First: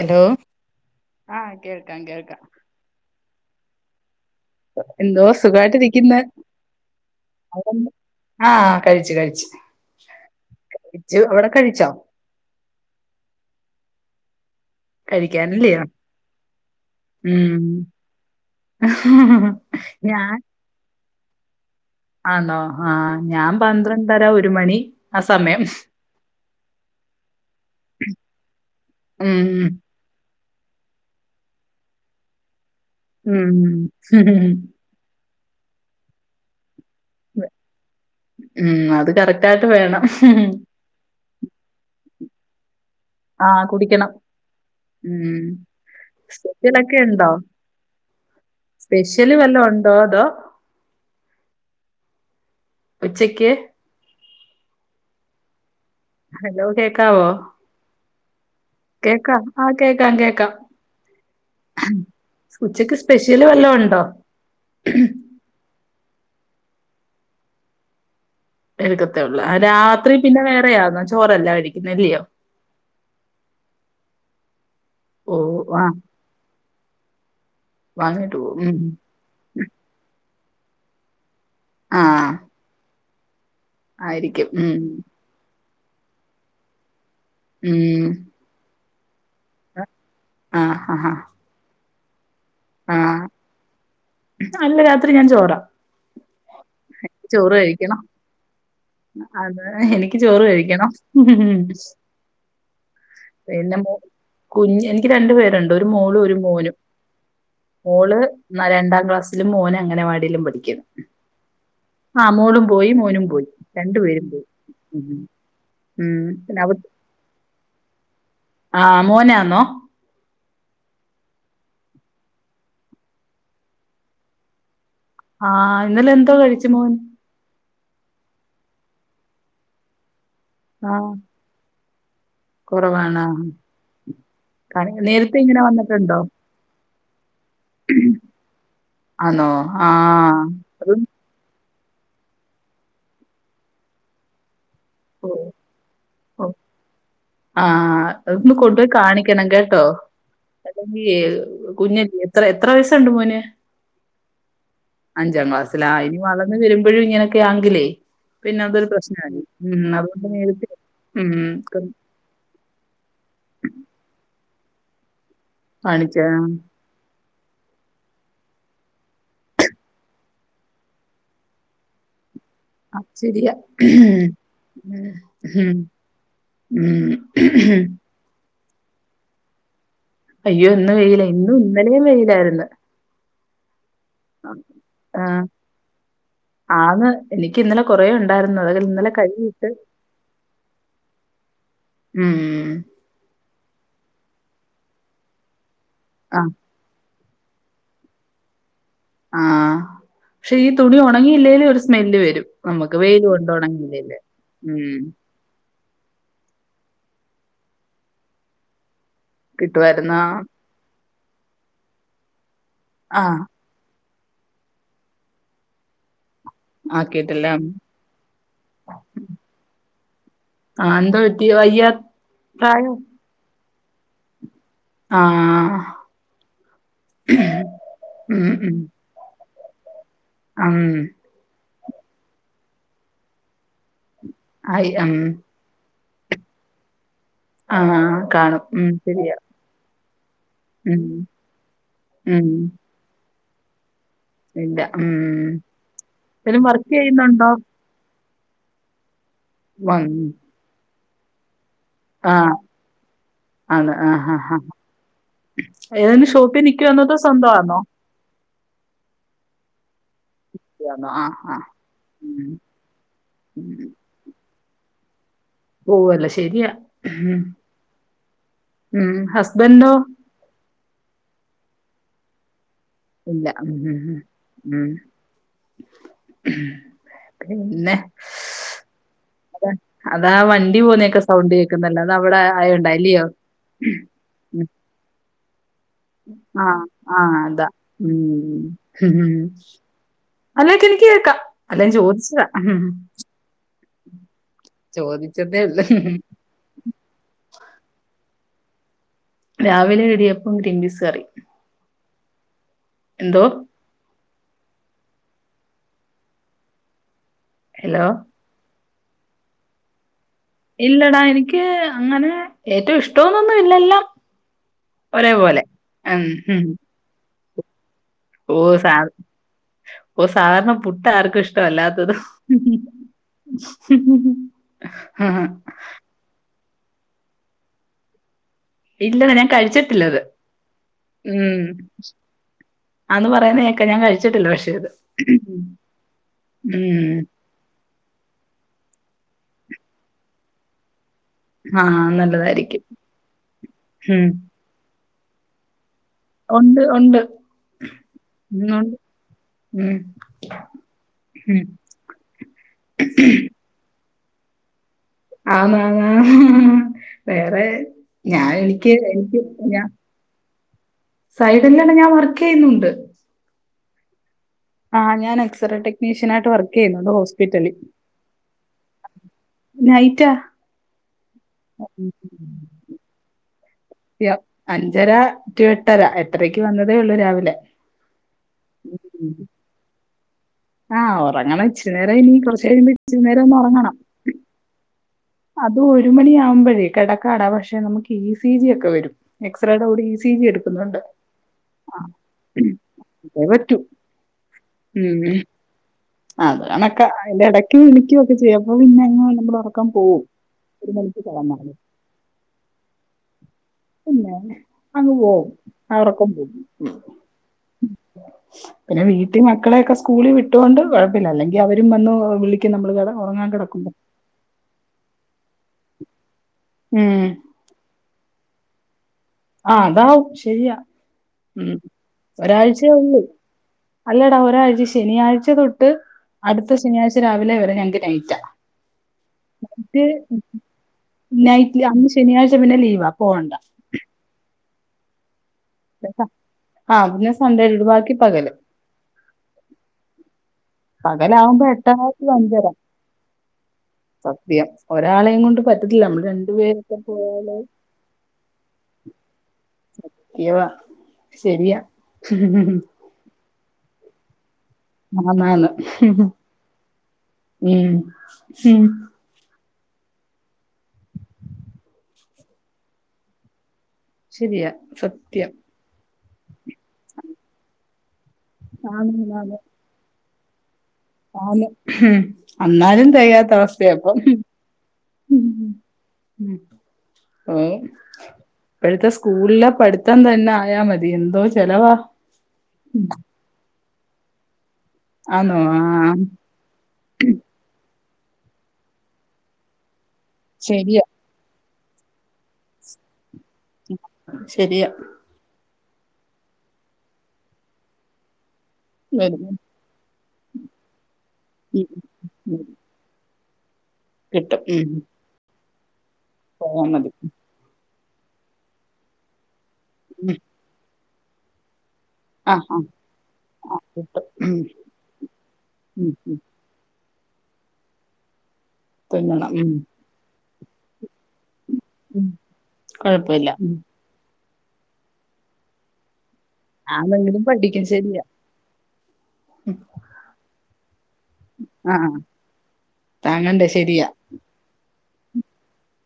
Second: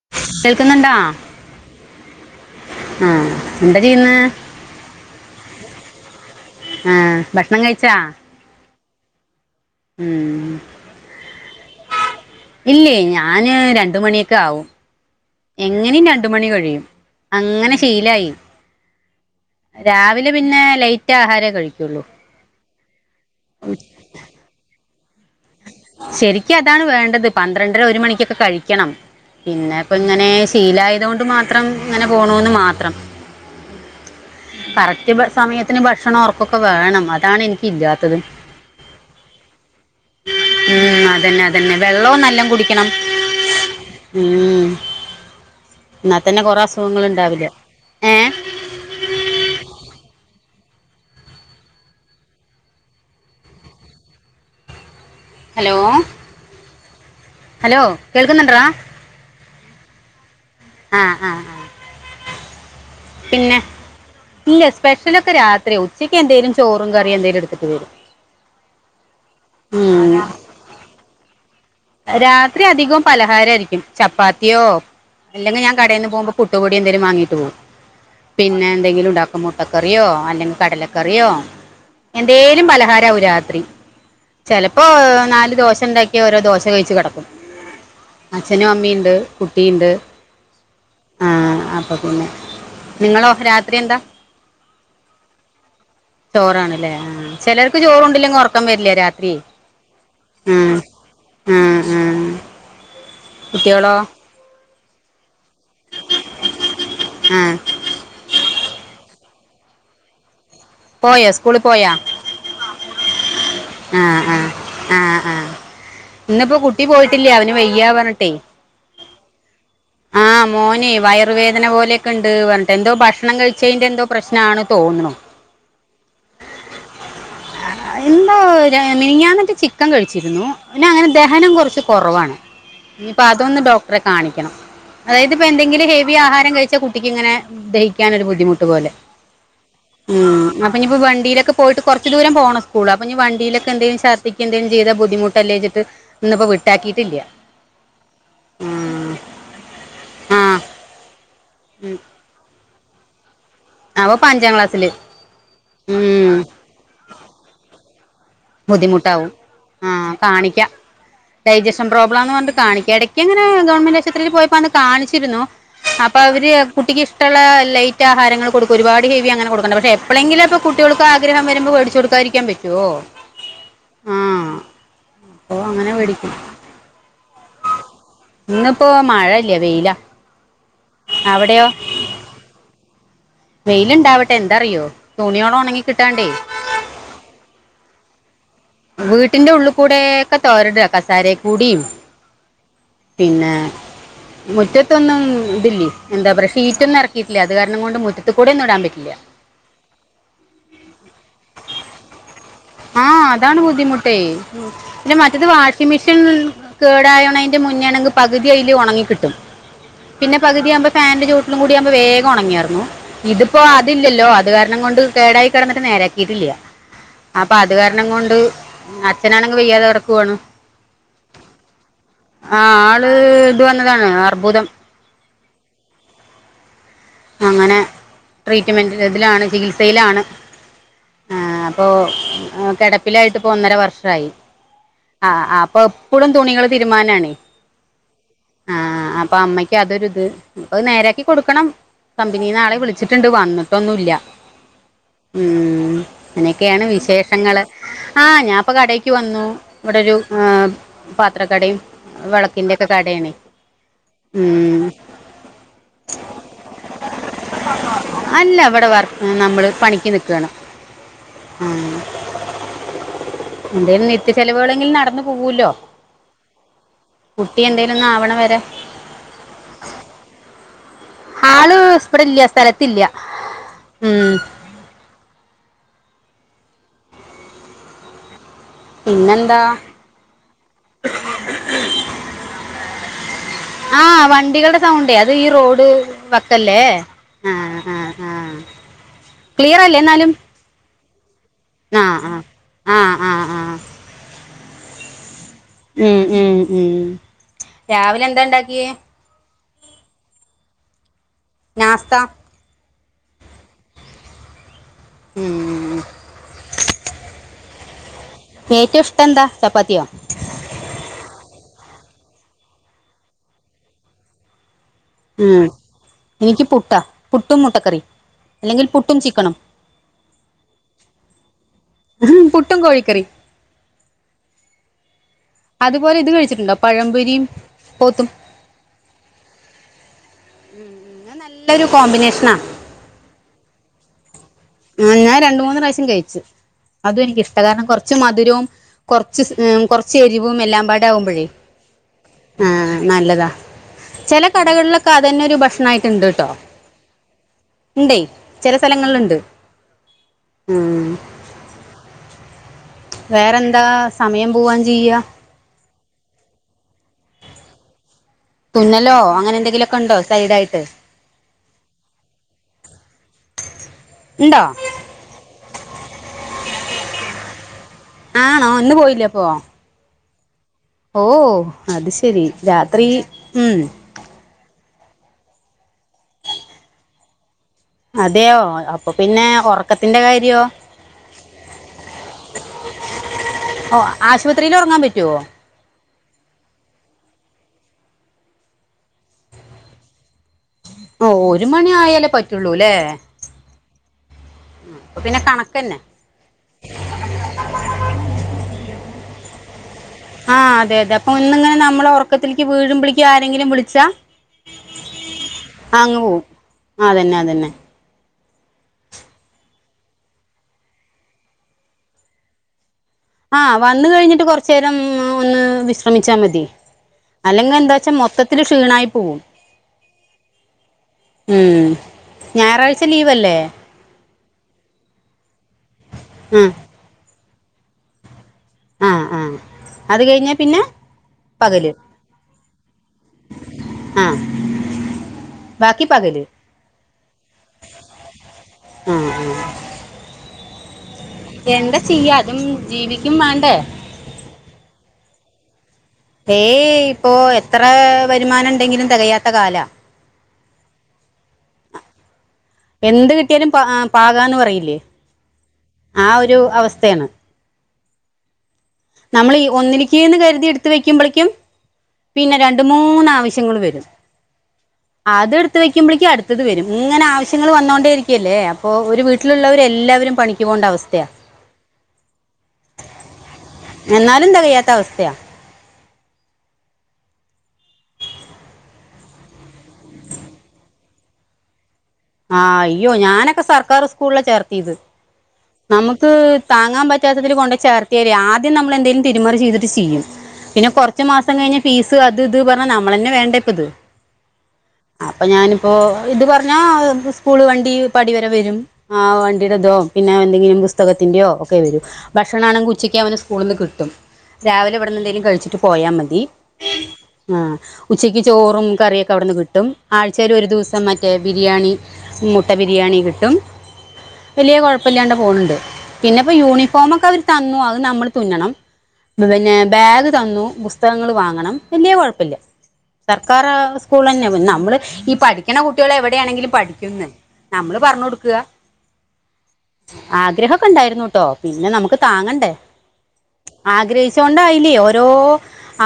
Hello ആഹ് കേൾക്കാം കേൾക്കാ ആഹ് എന്ത ചെയ്യുന്നെ എന്തോ സുഖായിട്ടിരിക്കുന്നെ ആ ഭക്ഷണം കഴിച്ചാ ആഹ് കഴ്ച്ചു കഴ്ച്ചു ഉം ഇജ് ഒരൊക്കെ കഴിച്ചോ ഇല്ലേയ് ഞാന് രണ്ട് മണിയൊക്കെ ആവും കഴിക്കാനില്ലയോ എങ്ങനിം രണ്ടു മണി കഴിയും ഉം അങ്ങനെ ശീലായി രാവിലെ ഞാൻ പിന്നെ ലൈറ്റ് ആഹാരേ കഴിക്കുള്ളൂ ആണോ ആ ഞാൻ പന്ത്രണ്ടര ഒരു മണി ആ സമയം ശരിക്കുതാണ് വേണ്ടത് പന്ത്രണ്ടര ഒരു മണിക്കൊക്കെ കഴിക്കണം ഉം പിന്നെ പ്പങ്ങനെ ശീലയതോണ്ട് മാത്രം ങ്ങനെ പോണൂന്ന് മാത്രം ഉം കറക്റ്റ് സമയത്തിന് ഭക്ഷണം ർക്കൊക്കെ വേണം അതാണ് ഇൻക്കില്ലാത്തത് ഉം അത് കറക്റ്റായിട്ട് വേണം ഉം അതന്നെ അതന്നെ വെള്ളും നല്ലോം കുടിക്ക് കുടിക്കണം ആഹ് കുടിക്കണം ഉം ന്നാത്തന്നെ കൊറെ സ്പെഷ്യലൊക്കെ ഉണ്ടോ അസുഖങ്ങളുണ്ടാവില്ല സ്പെഷ്യല് വല്ലോ ഉണ്ടോ തോ ഉച്ചെയ്ക്ക് ഹലോ ഹലോ കേക്കാവോ ഹലോ കേൾക്കുന്നുണ്ടടാ കേക്കാം ആ കേക്കാം കേക്കാം ആഹ് ആഹ് ആഹ് ഉച്ചക്ക് സ്പെഷ്യല് വല്ലോണ്ടോ ഇല്ല സ്പെഷ്യലൊക്കെ രാത്രിയാ ഉച്ചക്ക്ന്തേലും ചോറും കറിയും എന്തേലും ടുത്തിട്ട് വരും എട്ക്കത്തേള്ള രാത്രി ഉം പിന്നെ വേറെയാന്നൊ ചോറല്ലയിരിക്കും രാത്രിധികവും പലഹാരയിരിക്കും ചപ്പാത്തിയോ ഓ അല്ലെങ്കിൽ ഞാൻ ആഹ് കടെന്ന് പോകുമ്പോ പുട്ടുപൊടി ന്തെങ്കിലും വാങ്ങീട്ട് പോകും വാങ്ങിട്ട് പോവും ഉം പിന്നെന്തെങ്കിലുണ്ടാക്കും മുട്ടക്കറിയോ അല്ലെങ്കിൽ കടലക്കറിയോ ആഹ് എന്തേലും പലഹാരാകും രാത്രി ആയിരിക്കും ഉം ചെലപ്പോ നാല് ദോശണ്ടാക്കിയാ ഓരോ ദോശ കയ്ച്ച് കെടക്കും ഉം അച്ഛനും അമ്മിണ്ട് കുട്ടിണ്ട് ആഹ് അപ്പൊ പിന്നെ ആഹ് നിങ്ങളോ രാത്രി എന്താ അല്ല രാത്രി ഞാൻ ചോറാ ചോറാണ്ല്ലേ ആ ചോറ് ചെലോർക്ക് കഴിക്കണം ചോറു ണ്ടില്ലെങ്കി ഒറക്കം വരില്ല രാത്രി ഉം ഉം ഹും പിന്നെ മു കുട്ടികളോ കുഞ് എൻക്ക് രണ്ടു പേരുണ്ട് ഒരു മോളും ഒരു മോനും ആഹ് മോള് രണ്ടാം ക്ലാസ്സിലും മോന് അങ്ങനവാടിയിലും പഠിക്ക പോയോ സ്കൂളിൽ പോയാ ആ മോളും പോയി മോനും പോയി രണ്ടു ആഹ് പേരും പോയി ആഹ് ആഹ് ആഹ് ഉം ഇന്നിപ്പോ കുട്ടി പോയിട്ടില്ലാ അവന് വയ്യാ പറഞ്ഞിട്ടെയ് ആ മോനാന്നോ മോനെ വയറുവേദന പോലെയൊക്കെണ്ട് പറഞ്ഞിട്ട് എന്തോ ഭക്ഷണം കഴിച്ചതിൻ്റെ എന്തോ പ്രശ്നാണ് തോന്നുണു ആ ഇന്നലെ എന്തോ കഴിച്ചു മോൻ എന്തോ മിനിഞാന്നറ്റെ ചിക്കൻ കഴിച്ചിരുന്നു പിന്നെ ഓനങ്ങനെ ആഹ് ദഹനം കുറച്ച് കുറവാണ് ഇനിയിപ്പോ കുറവാണോ അതൊന്ന് ഡോക്ടറെ കാണിക്കണം അതായത് നേരത്തെ പ്പൊ ഇങ്ങനെ എന്തെങ്കിലും ഹെവി വന്നിട്ടുണ്ടോ ആഹാരം കഴിച്ചാ കുട്ടി ഇങ്ങനെ ദഹിക്കാനൊരു ബുദ്ധിമുട്ട് പോലെ ആണോ ആ ഉം അപ്പൊ ഇനിയിപ്പോ വണ്ടിയിലൊക്ക പോയിട്ട് കുറച്ച് ദൂരം പോണം സ്കൂൾ അപ്പഞി വണ്ടിയിലൊക്കെ എന്തേ ചർധി ഛർദിക്കെ എന്തെലും ചെയ്ത ബുദ്ധിമുട്ടല്ലേച്ചിട്ട് ഇന്ന്പ്പോ വിട്ടാക്കിയിട്ടില്ല ആഹ് അതന്ന് കൊണ്ടോയി ഉം കാണിക്കണം കേട്ടോ ആഹ് അല്ലെങ്കി കുഞ്ഞല്ലെ എ എത്ര വയസുണ്ട് മോന് അവ ഇപ്പ അഞ്ചാം ക്ലാസ്സില് അഞ്ചാം ക്ലാസ്സിലാ ആ ഇനി ഉം വളർന്ന് വരുമ്പോഴുങ്ങനെ ക്കെങ്കിലേ പിന്നെ അതൊരു ബുദ്ധിമുട്ടാവും പ്രശ്നായി ഉം അതൊ ആഹ് നേ കാണിക്കാം ഉം [unintelligible] കാണിക്ക ഇടക്ക്ങ്ങനെ ഗവൺമെന്റ് ആശുപത്രിയിൽ പോയപ്പോ അന്ന് കാണിച്ചിരുന്നു അപ്പൊ കാണിച്ച അവര് കുട്ടിക്ക്ഷ്ടള്ള ലൈറ്റാഹാരങ്ങൾ കൊടുക്കും ഒരുപാട് ഹെവി അങ്ങനെ കൊടുക്കണ്ട് പക്ഷെ എപ്പോഴെങ്കിലുംപ്പൾ കുട്ടികൾക്ക് ആഗ്രഹം വരുമ്പോ മേടച്ച് കൊടുക്കും- സംസാരിക്കാൻ പറ്റുവോ? അത് ശരിയാ ആഹ് അപ്പൊ ഉമ് അങ്ങനെ മേടിക്കും മ്മ് [unintelligible] ഇന്ന്പ്പോ മഴല്ല വെയില അയ്യോ ഇന്ന് വെയില ഇന്നും ന്നലെയും വെയിയിലായിരുന്നു. വെയില്ണ്ടാവട്ടെ ന്താറിയോ ആ തുണോള് ഉണങ്ങി കിട്ടാണ്ടേ ആന്ന് എനിക്ക് ഇന്നലെ കൊറേ ഉണ്ട്. ണ്ടാർന്നു അതിൽ- വീട്ടിന്റെ ഉള്ളു കൂടെ ക്കെ തോരട കസാരയ കൂടിയൂം. ഉം പിന്നെ മുറ്റത്തൊന്നും ഇതല്ലേയ് എന്താ ആ പറ ഷീറ്റ് ഒന്ന ഇറക്ക റ്റില്ല അത് കാരണം കൊണ്ട് മുത്ത കൂടേ ന്നും ഇടാൻ പറ്റില്ല ആഹ് ക്ഷെ ഈ തുണി ഉണങ്ങിയില്ലെലും ഒരു സ്മെല്ല് വരും. നമുക്ക് ആഹ് വെയില് കൊണ്ട് അതാണ് ഉണങ്ങിയില്ലേല് ബുദ്ധിമുട്ടേ ഉം ന്നേ മ ഇത് വാഷിംഗ് മെഷീൻ കേടായണയ്ന്റെ മുന്നേണെങ്കിൽ പകുതി അയിൽ ഉണങ്ങി കിട്ടും. കിട്ടുമായിരുന്നാ പിന്നെ പകുതിയാവുമ്പ ഫാന്റെ ചൂട്ടിലും കൂടി ആവുമ്പോ വേഗം ഉണങാരുന്നു ആ ഇത് ഇപ്പൊ അതില്ലല്ലോ അത് കാരണം കൊണ്ട് കേടായി കെടന്നിട്ട് നേരാക്കിയിട്ടില്ലയ ആക്കിയിട്ടില്ല അപ്പൊ അത് കാരണം കൊണ്ട് അച്ഛനാണങ്ക വെയ്യാതെ കെടക്കുവാണ് ആ എന്തോ പറ്റി വയ്യ ആഹ് പ്രായോ ആള് ത് വന്നതാണ് അർബുദം. ആഹ് അങ്ങനെ ഉം ട്രീറ്റ്മെന്റ്ലാ തിലാണ് ചികിത്സയിലാണ് ആം ആഹ് അപ്പൊ കിടപ്പിലായിട്ട്പ്പോ ഒന്നര വർഷായി ആയി ഉം ആഹ് ആഹ് അപ്പൊ എപ്പളും തുണികൾ തിരുമ്മനാണ് ആഹ് കാണും ഉംമ് ശരിയാ- അമ്മയ്ക്ക് അതൊരിത് ഇപ്പ ഉം നേരാക്കി കൊടുക്കണം ഉം കമ്പനിന്ന് ആളെ വിളിച്ചിട്ടുണ്ട് വന്നിട്ടൊന്നുംല്ല. ഇല്ല ഉം ഉംമ് എന്തേലും അങ്ങനെയൊക്കെയാണ് വർക്ക് ചെയ്യുന്നുണ്ടോ വിശേഷങ്ങള് ആഹ് ഞാപ്പൊ കടേക്ക് വന്നു ഇവിടെരു വന്ന് പാത്രക്കടേ ആ വെളക്കിന്റെ ഒക്കെ കടയാണ് ഉംമ് എഹ് ഷോപ്പി നിൽക്കുവണോ അതോ സ്വന്തവാണോ? അല്ല വിടെ വർ നമ്മള് പണിക്ക് നിക്ക [unintelligible] ആഹ് ആഹ് ഉമ് ഉംമ് ത്യ ചെലവുകളെങ്കിലും നടന്ന് പോവോലോ പോവല്ല ശരിയാ കുട്ടി ന്തേലും ഒന്ന് ആവണ വരെ ഉമ് ഹസ്ബൻഡോ? ആള് സ് ഇവ്ടല്ല സ്ഥലത്തില്ല ഉംമ്- ഉംമ് മ് പിന്നെ- പിന്നെന്താ അത അതാ വണ്ടി പോവുന്നൊക്കെ സൗണ്ട് കേൾക്കുന്നല്ലോ അത് അവിടെ ആയ യോണ്ടാല്ല്യോ? ആ [unintelligible] വണ്ടികളുടെ സൗണ്ടേ അത് ഈ റോഡ് ആ വക്കല്ലേ ആ അതാ ആഹ് ആഹ് ഉം ആഹ് ക്ലിയറല്ലേ എന്നാലും? അല്ലക്കെനിക്ക് കേക്കാം അല്ല ഞാൻ ആ ആ ചോദിച്ചതാ ആ ആ ആ ചോദി [unintelligible] ഉംമ് ഉംമ്. രാവിലെന്താ ണ്ടാക്കിയെ? രാവിലെ എടിയപ്പം ഗ്രീൻപീസ് കറിയും. നാസ്ത എന്തോ? ഉം ഹലോ ഏറ്റവും ഇഷ്ട്ടം എന്താ ചപ്പാത്തിയോ ഇല്ലടാ എനിക്ക് അങ്ങനെ ഏറ്റവും ഇഷ്ടോന്നൊന്നും എല്ലാം ഉം ഉം എനിക്ക് പുട്ടാ പുട്ടും മൊട്ടക്കറി ഓഹ് സാദ് ഓഹ് സാധാരണ പുട്ട് ആർക്കും ഇഷ്ടല്ല പുട്ടും കോഴിക്കറി ആഹ് അതുപോലെ ഇത് കഴിച്ചിട്ടുണ്ടോ പഴംപൊരിയും പോത്തും ഇല്ല ഞാൻ കഴിച്ചിട്ടില്ലത് ഇത് ഉം നല്ലൊരു കോമ്പിനേഷനാ ആന്ന് പറയുന്ന കേക്കാം ഞാൻ കഴിച്ചിട്ടില്ല പക്ഷെ ഇത്. ഞാൻ രണ്ട് മൂന്ന് പ്രാവശ്യം കഴിച്ചു ഉം. അതും എനിക്ക് ഇഷ്ട കാരണം കൊറച്ച്- കൊറച്ച് മധുരവും കൊറച്ച് കൊ റച്ച് എരിവും എല്ലാം പാടാകുമ്പോഴേ ആഹ് നല്ലതായിരിക്കും. ആഹ് നല്ലതാ ഉം. ചെല കടകളിലൊക്കെ അത് തന്നെ ഒരു ഭക്ഷണായി മാറീട്ടുണ്ട് ഉണ്ട് ഉണ്ട്. ഉണ്ടേ ഉം ചെല ഉണ്ട്. സ്ഥലങ്ങളിലുണ്ട് ഉം ഉം ഉം. വേറെന്താ സമയം പോവാൻ ചെയ്യാ ആന് ആന് ആന് ആന് വേറെ - ഞാൻ എനിക്ക് തുന്നലോ എനിക്ക് അങ്ങനെ ഞ എന്തെങ്കിലുമൊക്കെ ഉണ്ടോ സൈഡായിട്ട് സൈഡല്ലണ് ഞാൻ വർക്ക് ചെയ്യുന്നുണ്ട് ഇണ്ടോ ആ ഞാൻ എക്സറേ ടെക്നീഷ്യൻായിട്ട് വർക്ക് ചെയ്യുന്നുണ്ട് ഹോസ്പിറ്റലിൽ ആണോ ഇന്ന് പോയില്ലേ അപ്പോ നൈറ്റാ ഓഹ് അത് ശരി രാത്രി ഉം അഞ്ചര ടു എട്ടര എട്ടരക്ക് വന്നതേയുള്ളൂ രാവിലെ അതെയോ അപ്പൊ പിന്നെ ഒറക്കത്തിന്റെ കാര്യോ ആഹ് ഒറങ്ങണം ഇച്ചിരിനേരം ഇനി കൊറച്ച് കഴിയുമ്പം ഇച്ചിരി നേരം ഒന്ന് ഒറങ്ങണം ഓ ആശുപത്രിയിൽ ഒറങ്ങാൻ പറ്റുമോ അത് ഒരു മണിയാവുമ്പോഴേ കിടക്കാടാ പക്ഷെ നമുക്ക് ഇ സി ജി ഒക്കെ വരും എക്സ്റേയുടെ കൂടി ഇ സി ജി എടുക്കുന്നുണ്ട് ഓഹ് ഒരു മണി ആ, ആയാലേ പറ്റുള്ളൂല്ലേ അതേ പറ്റൂ ആഹ് അപ്പൊ പിന്നെ കണക്ക് തന്നെ ആ അതുകണക്ക് അതിന്റെ ഇടയ്ക്കയും വിളിക്കുവ ഒക്കെ ചെയ്യും അപ്പ പിന്നെ അങ്ങ് നമ്മളെ ഒറക്കം പോവും ആഹ് അതെ അതെ അപ്പ ഒന്നിങ്ങനെ നമ്മള് ഒറത്തിലേക്ക് വീഴുമ്പഴേക്ക് ആരെങ്കിലും വിളിച്ച- പിന്നെ അങ്ങ് പോവും ആ അങ്ങ് ആഒറക്കം പോവും പോകും അതന്നെ അതന്നെ പിന്നെ വീട്ടിൽ മക്കളെയൊക്കെ സ്കൂളിൽ വിട്ടുകൊണ്ട് കൊഴപ്പില്ല അല്ലെങ്കിൽ അവരും വന്ന് വിള- നമ്മള് കെടന്ന് ഒറങ്ങാൻ കെടക്കുമ്പോ രം ഒന്ന് വിശ്രമിച്ചാൽ മതി ഉം അല്ലെങ്കിൽ എന്താവച്ചാൽ മൊത്തില് ക്ഷീണമായി പോകും ആഹ് അതാവും ശരിയാ ഉം ഞായറാഴ്ച ഒരാഴ്ചയേയുള്ളൂ ലീവല്ലേ അല്ലടാ ഒരാഴ്ച ശനിയാഴ്ച തൊട്ട് അടുത്ത ശനിയാഴ്ച രാവിലെ വരെ ഞങ്ങക്ക് നയിറ്റാ ആ ആ ആ അത് കഴിഞ്ഞാ പിന്നെ നൈറ്റ് അ [unintelligible] ശനിയാഴ്ച പിന്നെ ലീവാ പോവണ്ട ആഹ് ആഹ് പിന്നെ സൺണ്ടേയിലട് ബാക്കി പകല് ആഹ് ആഹ് പകലാവുമ്പോ എട്ടര ടു അതും അഞ്ചര ജീവിക്കും വേണ്ടേ സത്യം ഒരാളെയും കൊണ്ട് പറ്റത്തില്ല നമ്മള്- ഹേയ് ഇപ്പോ എത്ര വരുമാനം ഉണ്ടെങ്കിലും തെകയാത്ത കാലവ കിവ ശെരിയാ എന്ത് കിട്ടിയാലും പ ആ പാകാന്ന് പറയില്ലേ. ആന്ന് ആന്ന് ആ ഒരു അവസ്‌ഥെണ്. ഉം ഹും നമ്മൾ ഈ ഒന്നിലിക്കീന്ന് കര്തി ഇട്ത്ത് വെക്ക്യുമ്പളേക്കും പിന്നെ രണ്ട് മൂന്ന് ആവശ്യങ്ങള് വെരും. ശെരിയാ സത്യം. ത്ത് വെക്കുമ്പളേക്കും അട്ത്തത് വെരും ഇങ്ങനെ ആവശ്യങ്ങള് വന്നോണ്ടേയിരിക്കല്ലേ അപ്പോ ഒരു ആന്ന് ആന്ന് വീട്ടിലുള്ളവരെല്ലാവരും പണി ക്ക് പോണ്ട അവസ്ഥയാ ആന്ന് അന്നാലും തെയാത്ത അവസ്ഥയാ ഇപ്പം എന്നാലും തികയാത്ത അവസ്ഥയാ ഉം ഏഹ് ഇപ്പഴത്തെ സ്കൂളിലെ പഠിത്തം തന്നെ ആയാ മതി എന്തോ ചെലവാ. ആഹ് അയ്യോ ഞാനൊക്കെ സർക്കാർ സ്കൂളിലാ ചേർത്തീത് ആന്നോ ആഹ് നമക്ക് താങ്ങാൻ പറ്റാത്തതിൽ കൊണ്ടെയ് ചേർത്ത്യാലേ ആദ്യം നമ്മൾ എന്തേലും തിര്മറി ചെയ്തിട്ട് ചെയ്യും പിന്നെ ശരിയാ കൊർ ച്ച് മാസം കഴിഞ്ഞ ഫീസ് അത് ഇത് പർഞ്ഞാ നമ്മളെ ന്നെ വേണ്ടേ ഉം ശെരിയാ അപ്പൊ ഞാനിപ്പോ ഇത് പർഞ്ഞാ എന്ത് സ്കൂള് വണ്ടി പടിവരെ വെരും. ആ വരും വണ്ടിടെതോ പിന്നെ എന്തെങ്കിലും പുസ്തകത്തിൻ്റ്യൊ ഒക്കെ ഉം വരും ഉം ഭക്ഷണാണെങ്കി ഉ ച്ചയ്ക്ക് അവന് സ്കൂള്ന്ന് കിട്ടും കിട്ടും ഉം രാവിലെ ഇവട്ന്നെ ന്തേലും കഴിച്ചിട്ട് പോയാ മതി. പോയാ മതി. ആഹ് ഉച്ചക്ക് ചോറും കറിയൊക്കെ അവ്ട്ന്ന് കിട്ടും ഉം ആഴ്ച്ചേൽ ഒര് ദുവസം മറ്റേ ബിരിയാണി ആഹ് മുട്ട ആഹ് ബിരിയാണി കിട്ടും ആഹ് കിട്ടും ഉം വെല്ല്യെ കൊഴപ്പില്ലാണ്ട് പോണ് ണ്ട് ഉം ഉം പിന്നെ പ്പോ യൂണി ഫോമൊക്കവര് തന്നു അത് നമ്മള് തുന്നണം തുന്നണം ഉം പിന്നെ ബാഗ് തന്നു പുസ്തകങ്ങള് വാങ്ങണം. വല്ല്യേ ഉം കൊഴപ്പല്ല കൊഴപ്പല്ല സർക്കാർ ഉം സ്കൂളെന്നാ പിന്നമ്മള് ഈ പഠിക്കണ കുട്ട്യോള് എവടെണെങ്കിലും പ ക്കുന്ന് ആന്നെങ്കിലും പഠിക്കും നമ്മള് ശരിയാ പർഞ്ഞൊട്ക്ക ഉം ആഗ്രഹൊക്കണ്ടായിര്ന്നു. ട്ടോ പിന്നെ ആഹ് നമക്ക് താങ്ങണ്ടേ താങ്ങണ്ടേ ശരിയാ ആഗ്രഹി ച്ചോണ്ടായില്ലേ ഓരോ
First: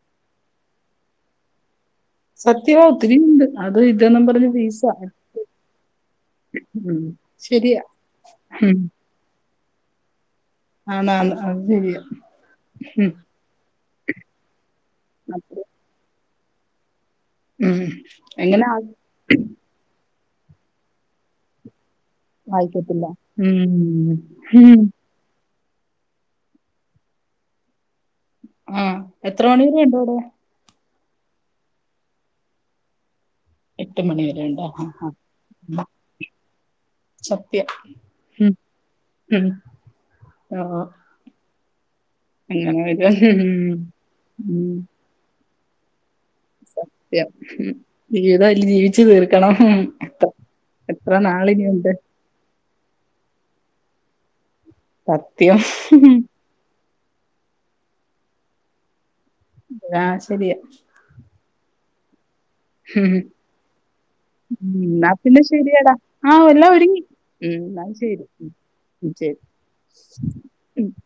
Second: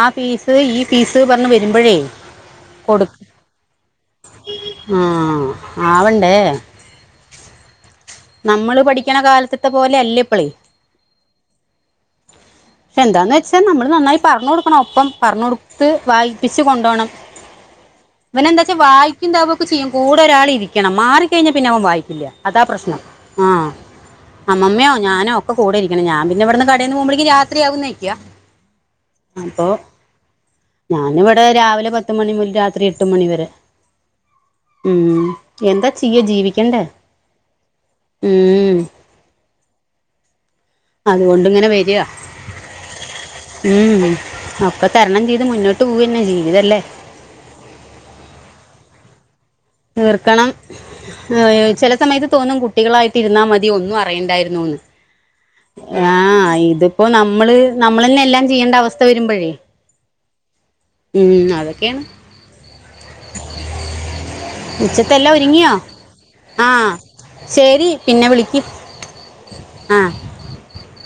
ആ പീസ് ഈ പീസ് പർഞ്ഞ് വെരുമ്പഴേ സത്യവാ ഒത്തിരിയുണ്ട് അത് ഇത് ന്ന് പർഞ്ഞ് ഫീസ ആ [unintelligible] ആവണ്ടേ ഉം ശെര്യാ നമ്മള് പഠിക്കണ കാലത്തത്തെ പോലെ അല്ല ഇപ്പളേ ആന്നാന്ന് അത് ശരിയാ ഉം എന്താന്ന് വെച്ചാ നമ്മള് നന്നായി പർഞ്ഞൊട്ക്കണം ഒപ്പം അപ്പ പർഞ്ഞൊട് ത്ത് വായിപ്പിച്ച് കൊണ്ടോണം ഉം എങ്ങനെ ആ ഇവനെന്താച്ചാ വായിക്കുന്തബു ക്കെ ചെയ്യും കൂടെ ഒരാളിരിക്കണം മാറിക്കഴിഞ്ഞാ പിന്നെ അവൻ വായിക്കില്ല. അതാ പ്രശ്നം വായിക്കത്തില്ല ഉം ഉം ഞാനൊക്കൊ കൂടെ രിക്കണം ഞാൻ പിന്നെ ഇവട്ന്ന് കടേന്ന് പോവുമ്പളേക്ക് രാത്രിയാകുന്ന് വെക്ക്യാ ഉം എത്ര മണിവരെ ഉണ്ട് വടെ? ഞാനിവിടെ രാവിലെ പത്ത് മണി മുത് രാത്രി എട്ട് മണിവരെ എട്ട് മണി വരെ ഉണ്ടോ ആഹ് ഉം ആഹ് എന്താ ചെയ്യ ജീവിക്കണ്ടേ. സത്യം ഉം ഉം ആഹ് അതൊണ്ട്ങ്ങനെ വെരാ [unintelligible] വെരാ ഉം ഒക്കെ തരണം ചെയ്ത് മുന്നോട്ട് പോവെന്നെ ജീവിതല്ലേ. ത്യം ജീവിതം ലീവിച്ച് തീർക്കണം. എത്ര തീർക്കണം എത്ര ഏഹ് നാളിനിയുണ്ട് ചെലെ സമയത്ത് തോന്നും കു ട്ടികളായിട്ടിര്ന്നാ മതി ഒന്നും അറിയണ്ടായിരുന്നൂന്ന്. സത്യം പ്പോ നമ്മള് നമ്മളെന്നെ എല്ലാം ചെയ്യേണ്ട അവസ്ഥ വെരുമ്പഴേ ആഹ് ശെരിയാ ഉം അതൊക്കെണ്. ഹ് ഹും ഇന്നാ ഉച്ചത്തെല്ലാം പിന്നെ ഒരുങ്ങിയോ ശരിയെടാ, ആഹ് എല്ലാം ഒരുങ്ങി. ഉം എന്ന ശരി. പിന്നെ വിളിക്ക് ഉം ശെരി ആഹ് [unintelligible]